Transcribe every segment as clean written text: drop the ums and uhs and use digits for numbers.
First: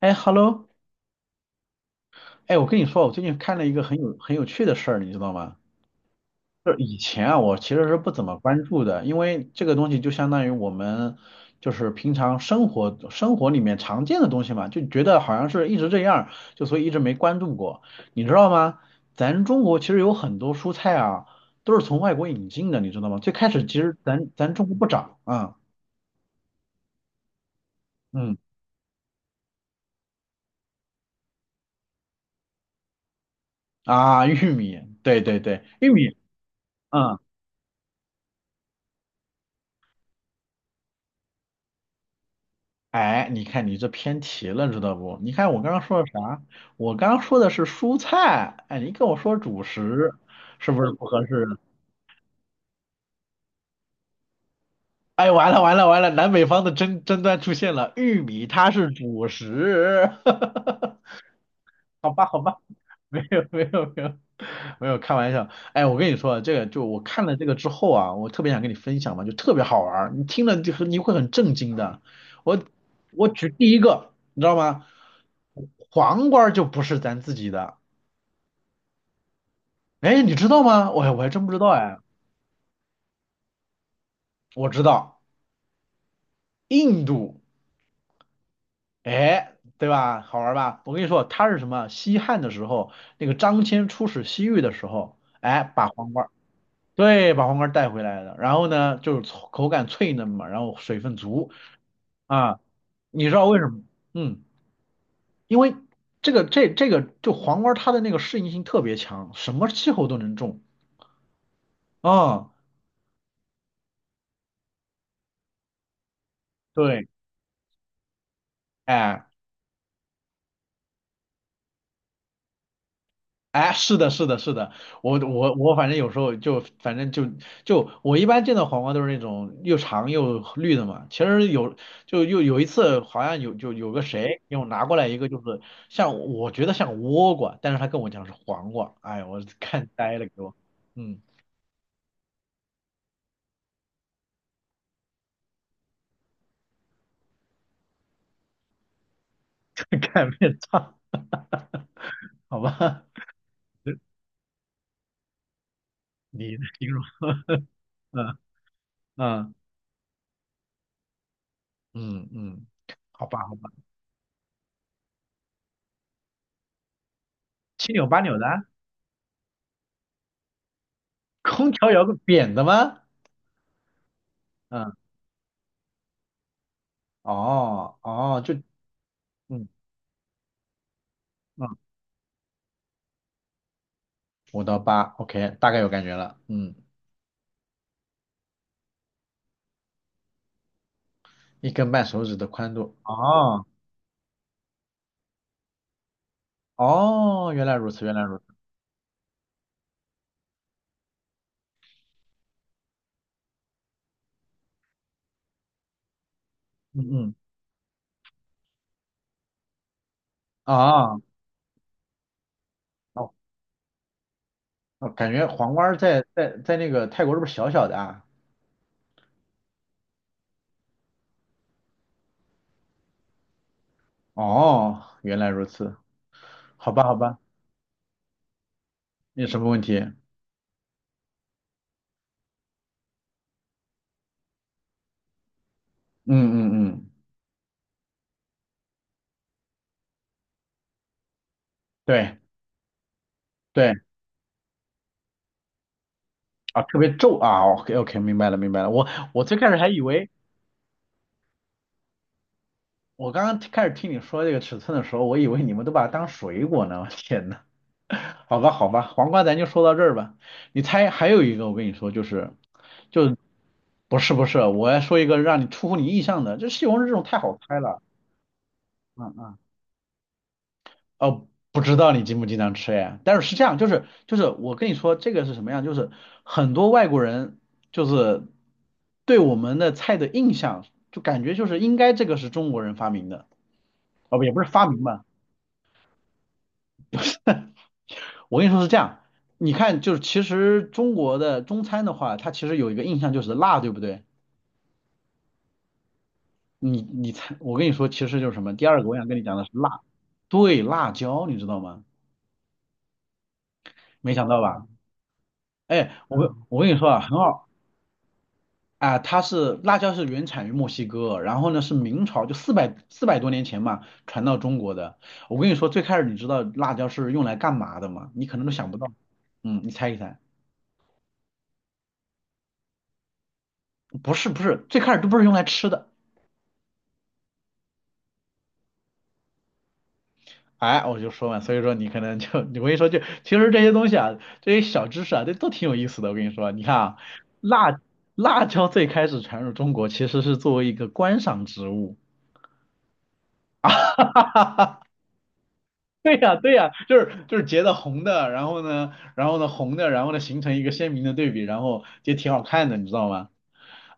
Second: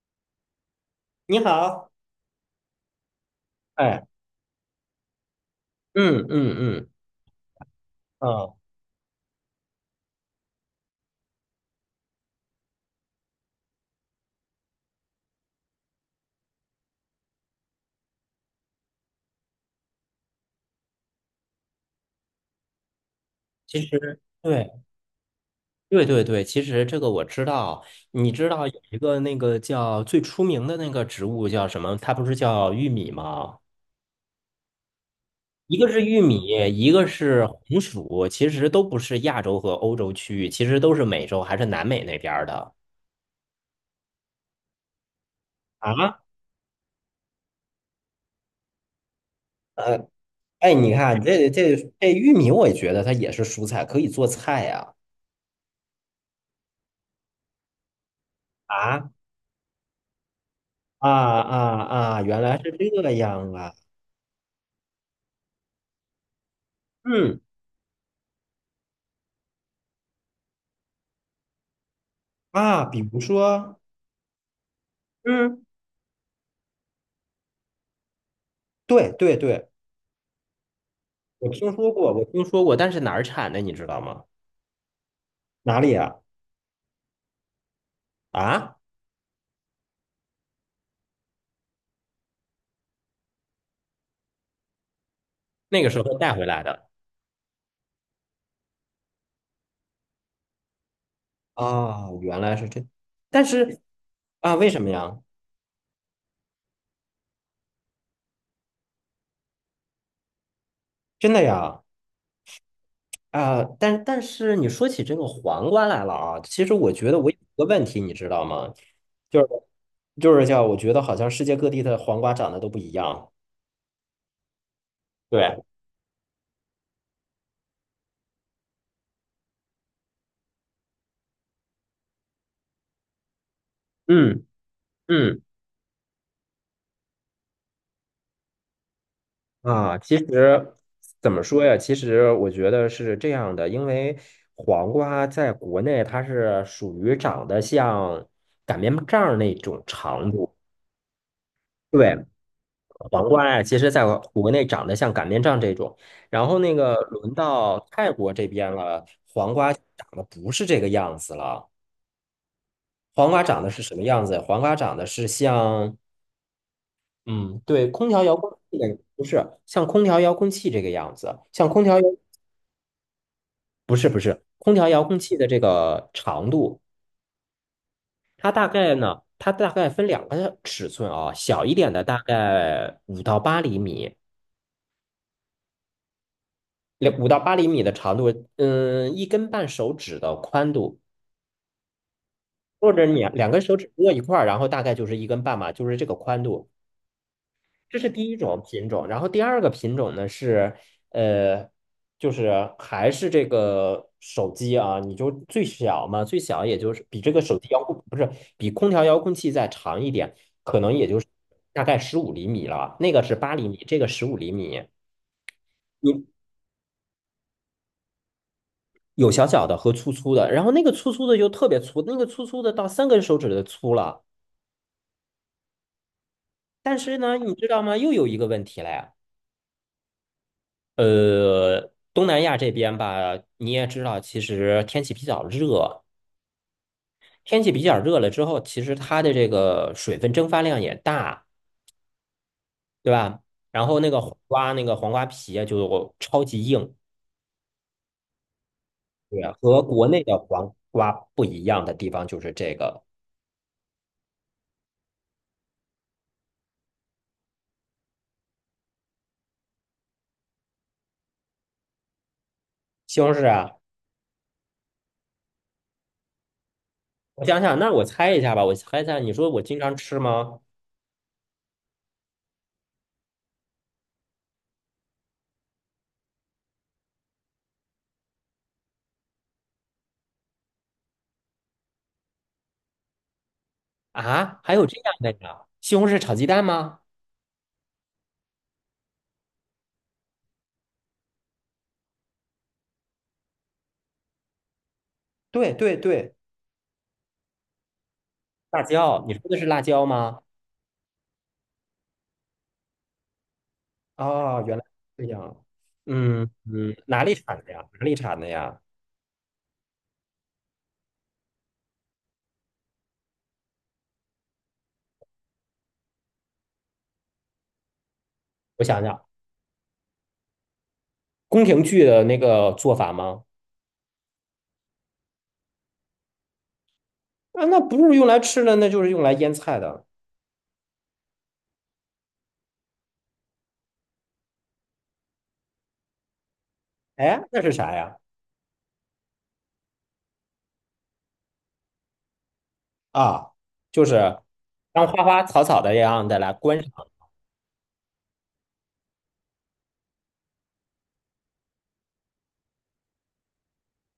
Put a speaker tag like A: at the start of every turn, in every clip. A: 哎，Hello,
B: 你好，
A: 哎，我跟你说，我最近看了一个很
B: 哎，
A: 有很有趣的事儿，你知道吗？
B: 嗯嗯
A: 就是
B: 嗯，
A: 以前啊，我其实是不怎么
B: 嗯，
A: 关注的，因为这个东西就相当于我们就是平常生活里面常见的东西嘛，就觉得好像是一直这样，就所以一直没关注过，你知道吗？咱中国其实有很多蔬菜啊，都是从外国引进的，你知道吗？最开始其
B: 其
A: 实
B: 实
A: 咱中
B: 对
A: 国不长啊。
B: 对对对，其实这个我知道。你
A: 嗯。
B: 知道有一个那个叫最出名的那个植物叫什么？它不是叫玉米吗？
A: 啊，玉米，对对对，
B: 一个
A: 玉
B: 是
A: 米。
B: 玉米，一个
A: 嗯。
B: 是红薯，其实都不是亚洲和欧洲区域，其实都是美洲还是南美那边儿的。
A: 哎，你看你这偏题了，知道不？你看我刚刚说的
B: 啊，
A: 啥？我刚刚说的是蔬菜，哎，你跟我说主食，是
B: 哎，
A: 不是
B: 你
A: 不
B: 看
A: 合
B: 这
A: 适？
B: 这这玉米，我也觉得它也是蔬菜，可以做菜呀、
A: 哎，完了完了完了，南北方的争端出现了，玉米它是
B: 啊
A: 主食。
B: 啊啊
A: 好
B: 啊！
A: 吧好
B: 原
A: 吧，
B: 来是这
A: 没有
B: 样
A: 没
B: 啊！
A: 有没有，没有开玩笑，哎，我跟你说啊，这个就我看了
B: 嗯，
A: 这个之后啊，我特别想跟你分享嘛，就特别好玩儿，你听了就你会很震惊的。我
B: 啊，比如
A: 我举第
B: 说。
A: 一个，你知道吗？
B: 嗯，
A: 黄瓜就不是咱自己的，
B: 对对对，
A: 哎，你知道吗？我还真
B: 我
A: 不知道
B: 听说
A: 哎，
B: 过，我听说过，但是哪儿产的你知道吗？
A: 我知道，
B: 哪里啊？
A: 印度，
B: 啊，
A: 哎，对吧？好玩儿吧？我跟你说，它是什么？西汉的时候，那个张骞出使西域的时候，哎，
B: 那
A: 把
B: 个时
A: 黄
B: 候
A: 瓜，
B: 带回来的。
A: 对，把黄瓜带回来的。然后呢，就是口感脆嫩嘛，然后水分足。
B: 啊，原来
A: 啊，
B: 是这。
A: 你知
B: 但
A: 道为什
B: 是
A: 么？嗯，
B: 啊，为什么呀？
A: 因为这个就黄瓜它的那个适应性特别强，什么气候都能种
B: 真的呀？
A: 啊。
B: 啊，但但是你说起这个黄瓜来了啊，其实我
A: 对，
B: 觉得我有一个问题，你知道吗？
A: 哎，
B: 就是就是叫我觉得好像世界各地的黄瓜长得都不一样。
A: 哎，是的，是的，是的，我我
B: 对，
A: 我反正有时候就反正就就我一般见到黄瓜都是那种又长又绿的嘛。其实有就又有一次好像有就有个谁
B: 嗯
A: 给我拿过来一个就
B: 嗯。
A: 是像我觉得像倭瓜，但是他跟我讲是黄瓜，哎我看
B: 啊，其
A: 呆了给我，
B: 实
A: 嗯，
B: 怎么说呀？其实我觉得是这样的，因为黄瓜在国内它是属于长得像擀面杖儿那种
A: 看
B: 长度。
A: 面哈。
B: 对，
A: 好吧，
B: 黄 瓜呀，其实在国内长得像擀面杖这种，然
A: 你
B: 后
A: 的
B: 那
A: 形
B: 个
A: 容，
B: 轮到泰国
A: 嗯
B: 这边了，
A: 嗯
B: 长得不是这个样子了。
A: 嗯嗯，好
B: 黄
A: 吧
B: 瓜
A: 好
B: 长得
A: 吧，
B: 是什么样子？黄瓜长得是像，嗯，对，
A: 七扭
B: 空
A: 八
B: 调遥
A: 扭的，
B: 控器的不是像空调遥控器这个样子，像
A: 空
B: 空
A: 调
B: 调。
A: 摇个扁的吗？
B: 空调
A: 嗯，
B: 遥控器的这个长度，
A: 哦哦，
B: 它
A: 就，
B: 大概呢，它
A: 嗯
B: 大概分两个尺寸啊，小一
A: 嗯，
B: 点的大概五到八厘米，
A: 五到八，OK,大概有感觉了，嗯，
B: 两五到八厘米的长度，嗯，一根半手指的宽度，
A: 一根半手指的宽
B: 或
A: 度，
B: 者你两根
A: 哦，
B: 手指握一块儿，然后大概就是一根半嘛，就是这个宽度。
A: 哦，原来如
B: 这
A: 此，
B: 是
A: 原来
B: 第一
A: 如此，
B: 种品种，然后第二个品种呢是，呃，就是还是这个手机啊，你就最小嘛，最小也就
A: 嗯
B: 是比这
A: 嗯，
B: 个手机遥控，不是，比空调遥控器再长一点，可能也
A: 啊，
B: 就是大概十五厘米了，那个
A: 哦，
B: 是八厘米，这个十五厘米。
A: 哦感觉黄瓜儿在
B: 你
A: 在在那个泰国是不是小小的啊？
B: 有小小的和粗粗的，然后那个粗粗的就特别粗，那个粗粗的到三根手指的粗了。
A: 哦，原来如此，好
B: 但
A: 吧好
B: 是呢，
A: 吧，
B: 你知道吗？又有一个问题了呀。
A: 没有什么问题？嗯。
B: 东南亚这边吧，你也知道，其实天气比较热，
A: 嗯嗯，
B: 天气比较热了之后，其实它的这个水分蒸发量也大，
A: 对
B: 对吧？然
A: 对。
B: 后那个黄瓜，那个黄瓜皮啊就超级
A: 啊，
B: 硬，
A: 特别皱啊，OK OK,明白了明白了。我
B: 对，
A: 我最开始
B: 和
A: 还以
B: 国内
A: 为，
B: 的黄瓜不一样的地方就是这个。
A: 我刚刚开始听你说这个尺寸的时候，我以为你们都把它当水果呢。我天呐，好吧好吧，黄瓜咱就说到这儿吧。你猜还有一个，我跟你说，就是
B: 西红
A: 就
B: 柿啊，
A: 不是不是，我要说一个让你出乎你意想的，这西红柿这种太
B: 我
A: 好
B: 想想，
A: 猜
B: 那
A: 了。
B: 我猜一下吧，我猜一下，你
A: 嗯
B: 说
A: 嗯。
B: 我经常吃吗？
A: 哦，不知道你经不经常吃哎，但是是这样，就是就是我跟你说这个是什么样，就是很多外国人就是对我们的菜的印象，就感觉就是应该这个是中国人发明的，哦不也
B: 啊，
A: 不是
B: 还
A: 发
B: 有这
A: 明
B: 样
A: 吧，
B: 的呀？西红柿炒鸡蛋吗？
A: 我跟你说是这样，你看就是其实中国的中餐的话，它其实有一个印象就是辣，对不对？
B: 对对对，
A: 你你猜，我跟你说其实就是什么，
B: 辣
A: 第二个我
B: 椒，
A: 想
B: 你
A: 跟
B: 说
A: 你讲
B: 的
A: 的
B: 是
A: 是
B: 辣
A: 辣，
B: 椒吗？
A: 对，辣椒，你知道吗？没想到
B: 啊，原来
A: 吧？
B: 是这样。
A: 哎，我跟
B: 嗯
A: 我跟你
B: 嗯，
A: 说啊，
B: 哪
A: 很
B: 里产
A: 好。
B: 的呀？哪里产的呀？
A: 啊，它是辣椒是原产于墨西哥，然后呢是明朝就四百多年前嘛传到中国的。我跟你说，最开始你知道辣椒是用来干嘛的吗？你可能都
B: 我
A: 想不
B: 想
A: 到。
B: 想，
A: 嗯，你猜一猜，
B: 宫廷剧的那个做法吗？
A: 不是不是，最开始都不是用来吃的。
B: 啊，那不是用来吃的，那就是用来腌菜的。
A: 哎，我就说嘛，所以说你可能就 我跟你说就，其实这些东西啊，这些小知识啊，这都挺有意思的。我跟你说啊，你看啊，
B: 哎，那是啥
A: 辣
B: 呀？
A: 辣椒最开始传入中国其实是作为一个观赏植物。
B: 啊，就是当花花草草的 样
A: 对
B: 的来
A: 呀，对
B: 观
A: 呀，
B: 赏。
A: 就是就是截的红的，然后呢，然后呢红的，然后呢形成一个鲜明的对比，然后就挺好看的，你知道吗？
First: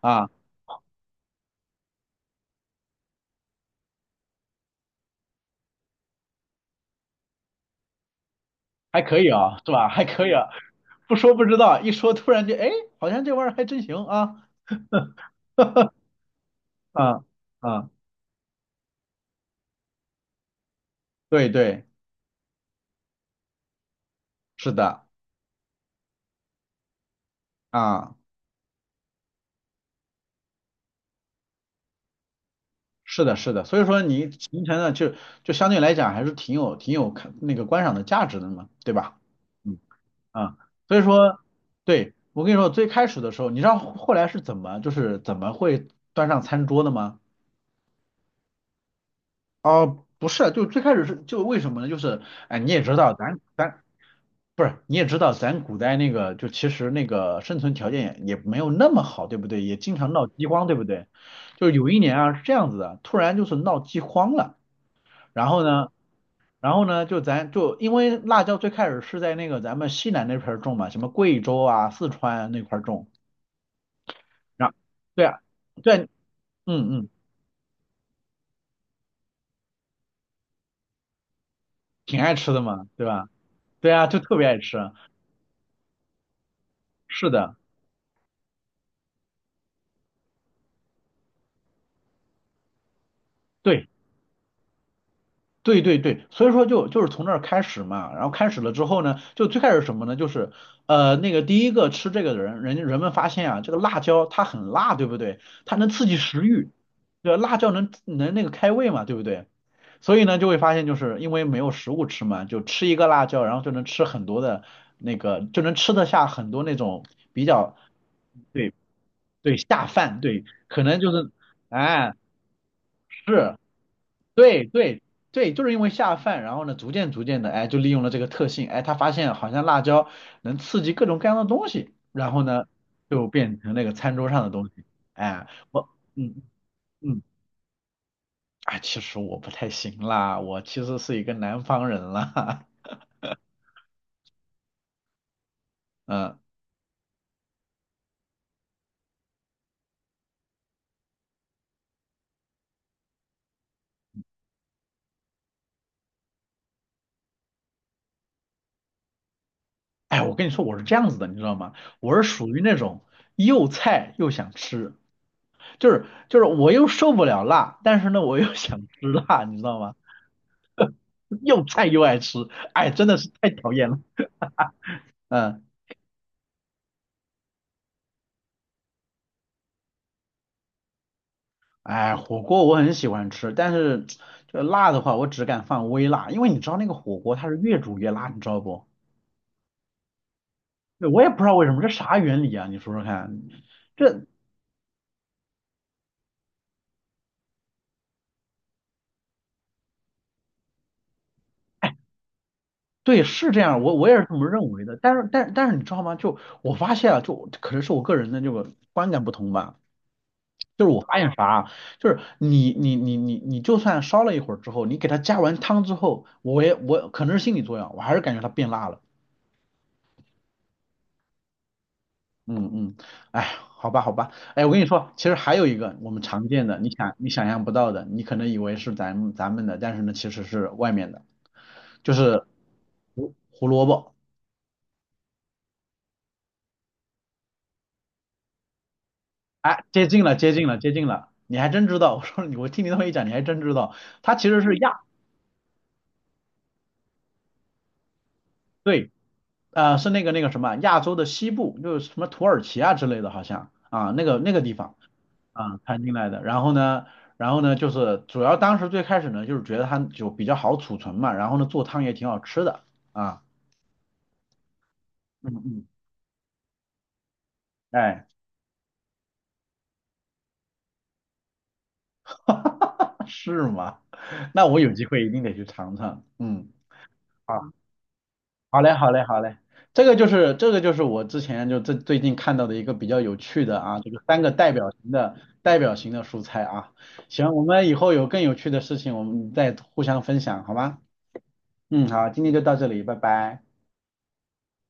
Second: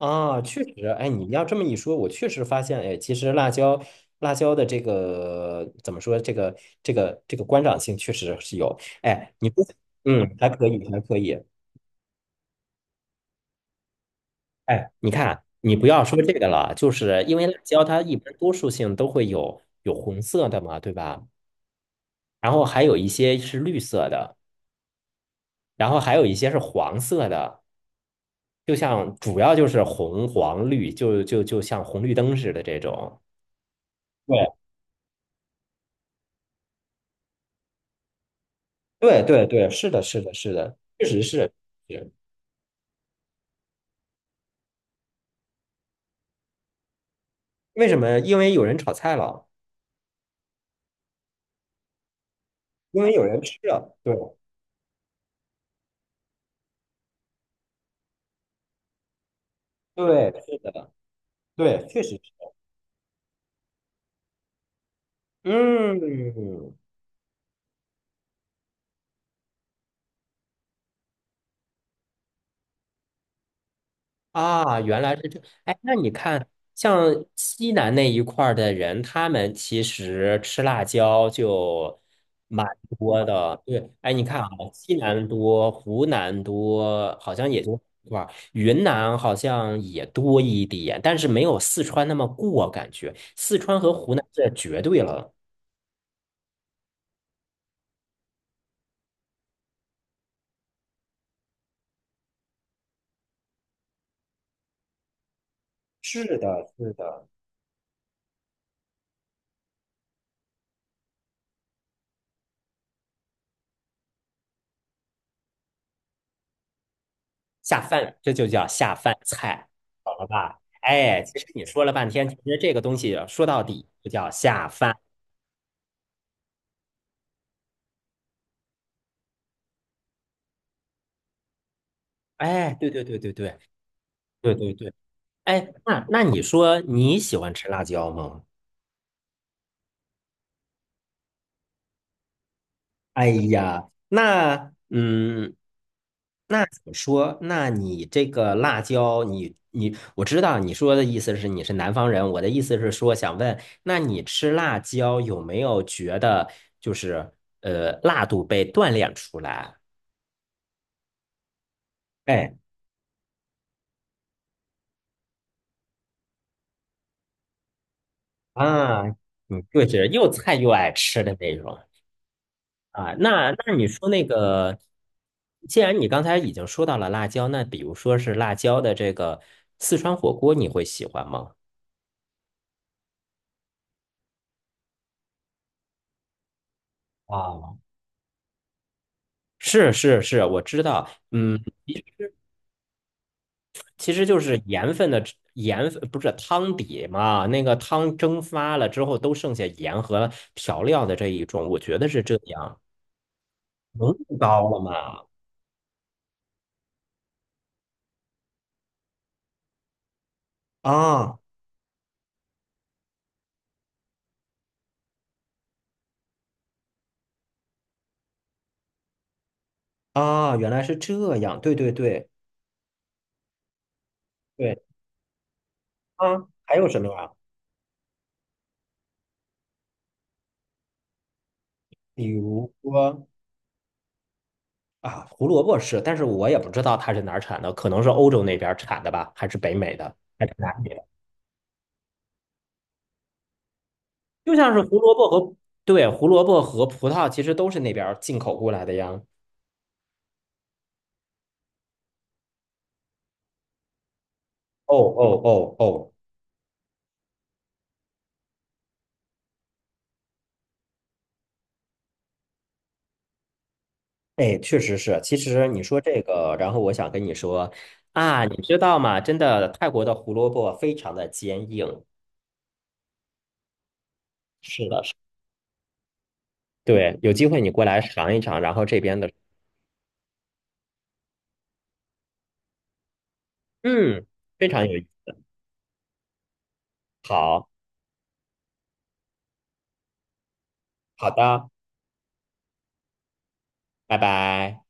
A: 啊，
B: 确实，哎，你要这么一说，我确实发现，哎，其实辣椒，辣椒的这个怎么说，这个这个观赏性确实是有。
A: 还可以
B: 哎，你
A: 啊，
B: 不，
A: 是吧？还可以
B: 嗯，
A: 啊，
B: 还可以，还
A: 不
B: 可
A: 说
B: 以。
A: 不知道，一说突然就哎，好像这玩意儿还真行啊，
B: 哎，你看，你不 要说这个了，就
A: 啊，
B: 是因为辣椒
A: 啊，
B: 它一般多数性都会有红色的嘛，对吧？
A: 对对，
B: 然后还有一些是绿色的，
A: 是的，
B: 然后还有一些是黄色的，
A: 啊，
B: 就像主要就是红黄绿，就就就像红绿灯似的这种。
A: 是的，是的，所以说你
B: 对
A: 形成了就就相对来讲还是挺有挺有看那个观赏的价值的嘛，对吧？
B: 对对对，
A: 嗯。
B: 是的，是的，是
A: 啊，
B: 的，
A: 所以
B: 确实
A: 说，
B: 是。是
A: 对，我跟你说，最开始的时候，你知道后来是怎么，就是怎么会端上餐桌的吗？
B: 为什么？因为有人炒菜了，
A: 哦，不是，就最开始是就为什么呢？就是，哎，你也知
B: 因为
A: 道，
B: 有人吃了。对
A: 不是，你也知道，咱古代那个就其实那个生存条件也没有那么好，对不对？也经常闹
B: 对，
A: 饥
B: 是
A: 荒，对不
B: 的，
A: 对？就是
B: 对，
A: 有一
B: 确实
A: 年啊是
B: 是。
A: 这样子的，突然就是闹饥荒了，然后呢，
B: 嗯，
A: 然后呢，就咱就因为辣椒最开始是在那个咱们西南那片儿种嘛，什么贵州啊、四川那块儿种。然后
B: 啊，原来是
A: 对啊，
B: 这，哎，那
A: 对啊，
B: 你看，
A: 嗯
B: 像
A: 嗯，
B: 西南那一块儿的人，他们其实吃辣椒就
A: 挺爱吃的
B: 蛮
A: 嘛，对
B: 多
A: 吧？
B: 的。对，
A: 对啊，
B: 哎，
A: 就
B: 你
A: 特
B: 看
A: 别
B: 啊，
A: 爱吃。
B: 西南多，湖南多，
A: 是
B: 好像
A: 的，
B: 也就一吧？云南好像也多一点，但是没有四川那么过，感觉四川
A: 对，
B: 和湖南这绝对了。
A: 对对对，所以说就就是从那儿开始嘛，然后开始了之后呢，就最开始什么呢？就是那个第一个吃这个的人，人家人们发现啊，这个辣椒它很辣，对不对？它能刺激
B: 是
A: 食欲，
B: 的，是的，
A: 对吧，辣椒能能那个开胃嘛，对不对？所以呢就会发现就是因为没有食物吃嘛，就吃一个辣椒，然后就能吃很多的那个，就能吃得下很多那种比较。
B: 下饭，这就叫
A: 对。
B: 下饭
A: 对，
B: 菜。
A: 下饭，对，
B: 啊！
A: 可能就
B: 哎，
A: 是，
B: 其实你说了半
A: 哎，
B: 天，其实这个东西说
A: 是，
B: 到底就叫
A: 对
B: 下饭。
A: 对对，就是因为下饭，然后呢，逐渐的，哎，就利用了这个特性，哎，他发现好像辣椒能刺激各种各样的东西，然后呢，
B: 哎，对对对
A: 就
B: 对对
A: 变成那个餐桌上的
B: 对
A: 东西，
B: 对对，
A: 哎，
B: 哎，
A: 我，
B: 那那你
A: 嗯
B: 说你
A: 嗯，
B: 喜欢吃辣椒吗？
A: 哎，其实我不太行啦，我其实是一个南方人啦，
B: 哎呀，那嗯，
A: 嗯，
B: 那怎么说？那你这个辣椒，你，我知道你说的意思是你是南方人，我的意思是说想问，那你吃辣椒有没有觉得就是辣度被锻炼出来？
A: 哎，我跟你说，我是这样子的，你知道吗？我是属
B: 哎
A: 于那种又菜又想吃，就是就是我又受不了辣，但是呢，我又想
B: 啊，
A: 吃辣，你
B: 你
A: 知道
B: 就
A: 吗？
B: 是又菜又爱吃的那
A: 又
B: 种。
A: 菜又爱吃，哎，真
B: 啊，
A: 的是太
B: 那
A: 讨
B: 那你
A: 厌了。
B: 说那个，
A: 嗯，
B: 既然你刚才已经说到了辣椒，那比如说是辣椒的这个四川火锅，你会喜欢吗？
A: 哎，火锅我很喜欢吃，但是这辣的话，我只敢放微辣，因为你知道那个火锅它是
B: 啊，
A: 越煮越辣，你知道不？
B: 是是是，我知道，
A: 对，我也不知道
B: 嗯，
A: 为什么，这啥原理啊？你说说看，
B: 其
A: 这
B: 实就是盐分的盐分，不是汤底嘛，那个汤蒸发了之后都剩下盐和调料的这一种，我觉得是这样，
A: 对是这样，我
B: 浓
A: 也是这
B: 度
A: 么
B: 高
A: 认
B: 了
A: 为的。但
B: 吗？
A: 是但但是你知道吗？就我发现啊，就可能是我个人的这个观感不同吧。就是我发现
B: 啊
A: 啥啊，就是你就算烧了一会儿之后，你给它加完汤之后，我可能是心理作用，我还是感觉它变辣了。
B: 啊，原来是这样，对对对
A: 嗯嗯，哎，好吧好吧，哎，我跟
B: 对
A: 你说，其实还有一个我们常
B: 啊，
A: 见
B: 还
A: 的，
B: 有
A: 你
B: 什么
A: 想你
B: 啊？
A: 想象不到的，你可能以为是咱们的，但是呢，其实是外面的，就
B: 比
A: 是
B: 如说。
A: 胡萝卜。
B: 啊，胡萝卜是，但是我也不知道它是哪儿产的，可能是欧洲那边儿产的吧，还是北
A: 哎，
B: 美
A: 接
B: 的，
A: 近了
B: 还
A: 接
B: 是
A: 近
B: 哪
A: 了
B: 里
A: 接近
B: 的？
A: 了，你还真知道。我说你，我听你那么一讲，你还真知道，它其
B: 就
A: 实
B: 像
A: 是
B: 是胡
A: 亚，
B: 萝卜和，对，胡萝卜和葡萄其实都是那边儿进口过来的呀。
A: 对，
B: 哦
A: 呃，是那个那个什么亚洲的西部，就是什么土耳其啊之类的，好像啊，那个那个地方。
B: 哦哦
A: 啊，摊
B: 哦，
A: 进来的。然后呢，然后呢，就是主要当时最开始呢，就是觉得它就比较好储存嘛，然后呢，做汤也挺好吃的啊。
B: 哎，确实是。其
A: 嗯
B: 实你
A: 嗯，
B: 说这个，然后我想跟你说
A: 哎，
B: 啊，你知道吗？真的，泰国的胡萝卜非常的坚硬。
A: 是吗？那我
B: 是
A: 有
B: 的，
A: 机
B: 是的，
A: 会一定得去尝尝。嗯，
B: 对，有机会你
A: 好，
B: 过来尝一尝，然
A: 好
B: 后
A: 嘞，
B: 这
A: 好
B: 边
A: 嘞，
B: 的，
A: 好嘞。这个就是这个就是我之前就最最近看到的一个比较有趣的啊，这个
B: 嗯，
A: 三个
B: 非
A: 代
B: 常
A: 表
B: 有意
A: 型
B: 思。
A: 的代表型的蔬菜啊。行，我
B: 好，
A: 们以后有更有趣的事情，我们再互相分享，好吗？
B: 好的，
A: 嗯，好，今天就到这里，拜拜。
B: 拜拜。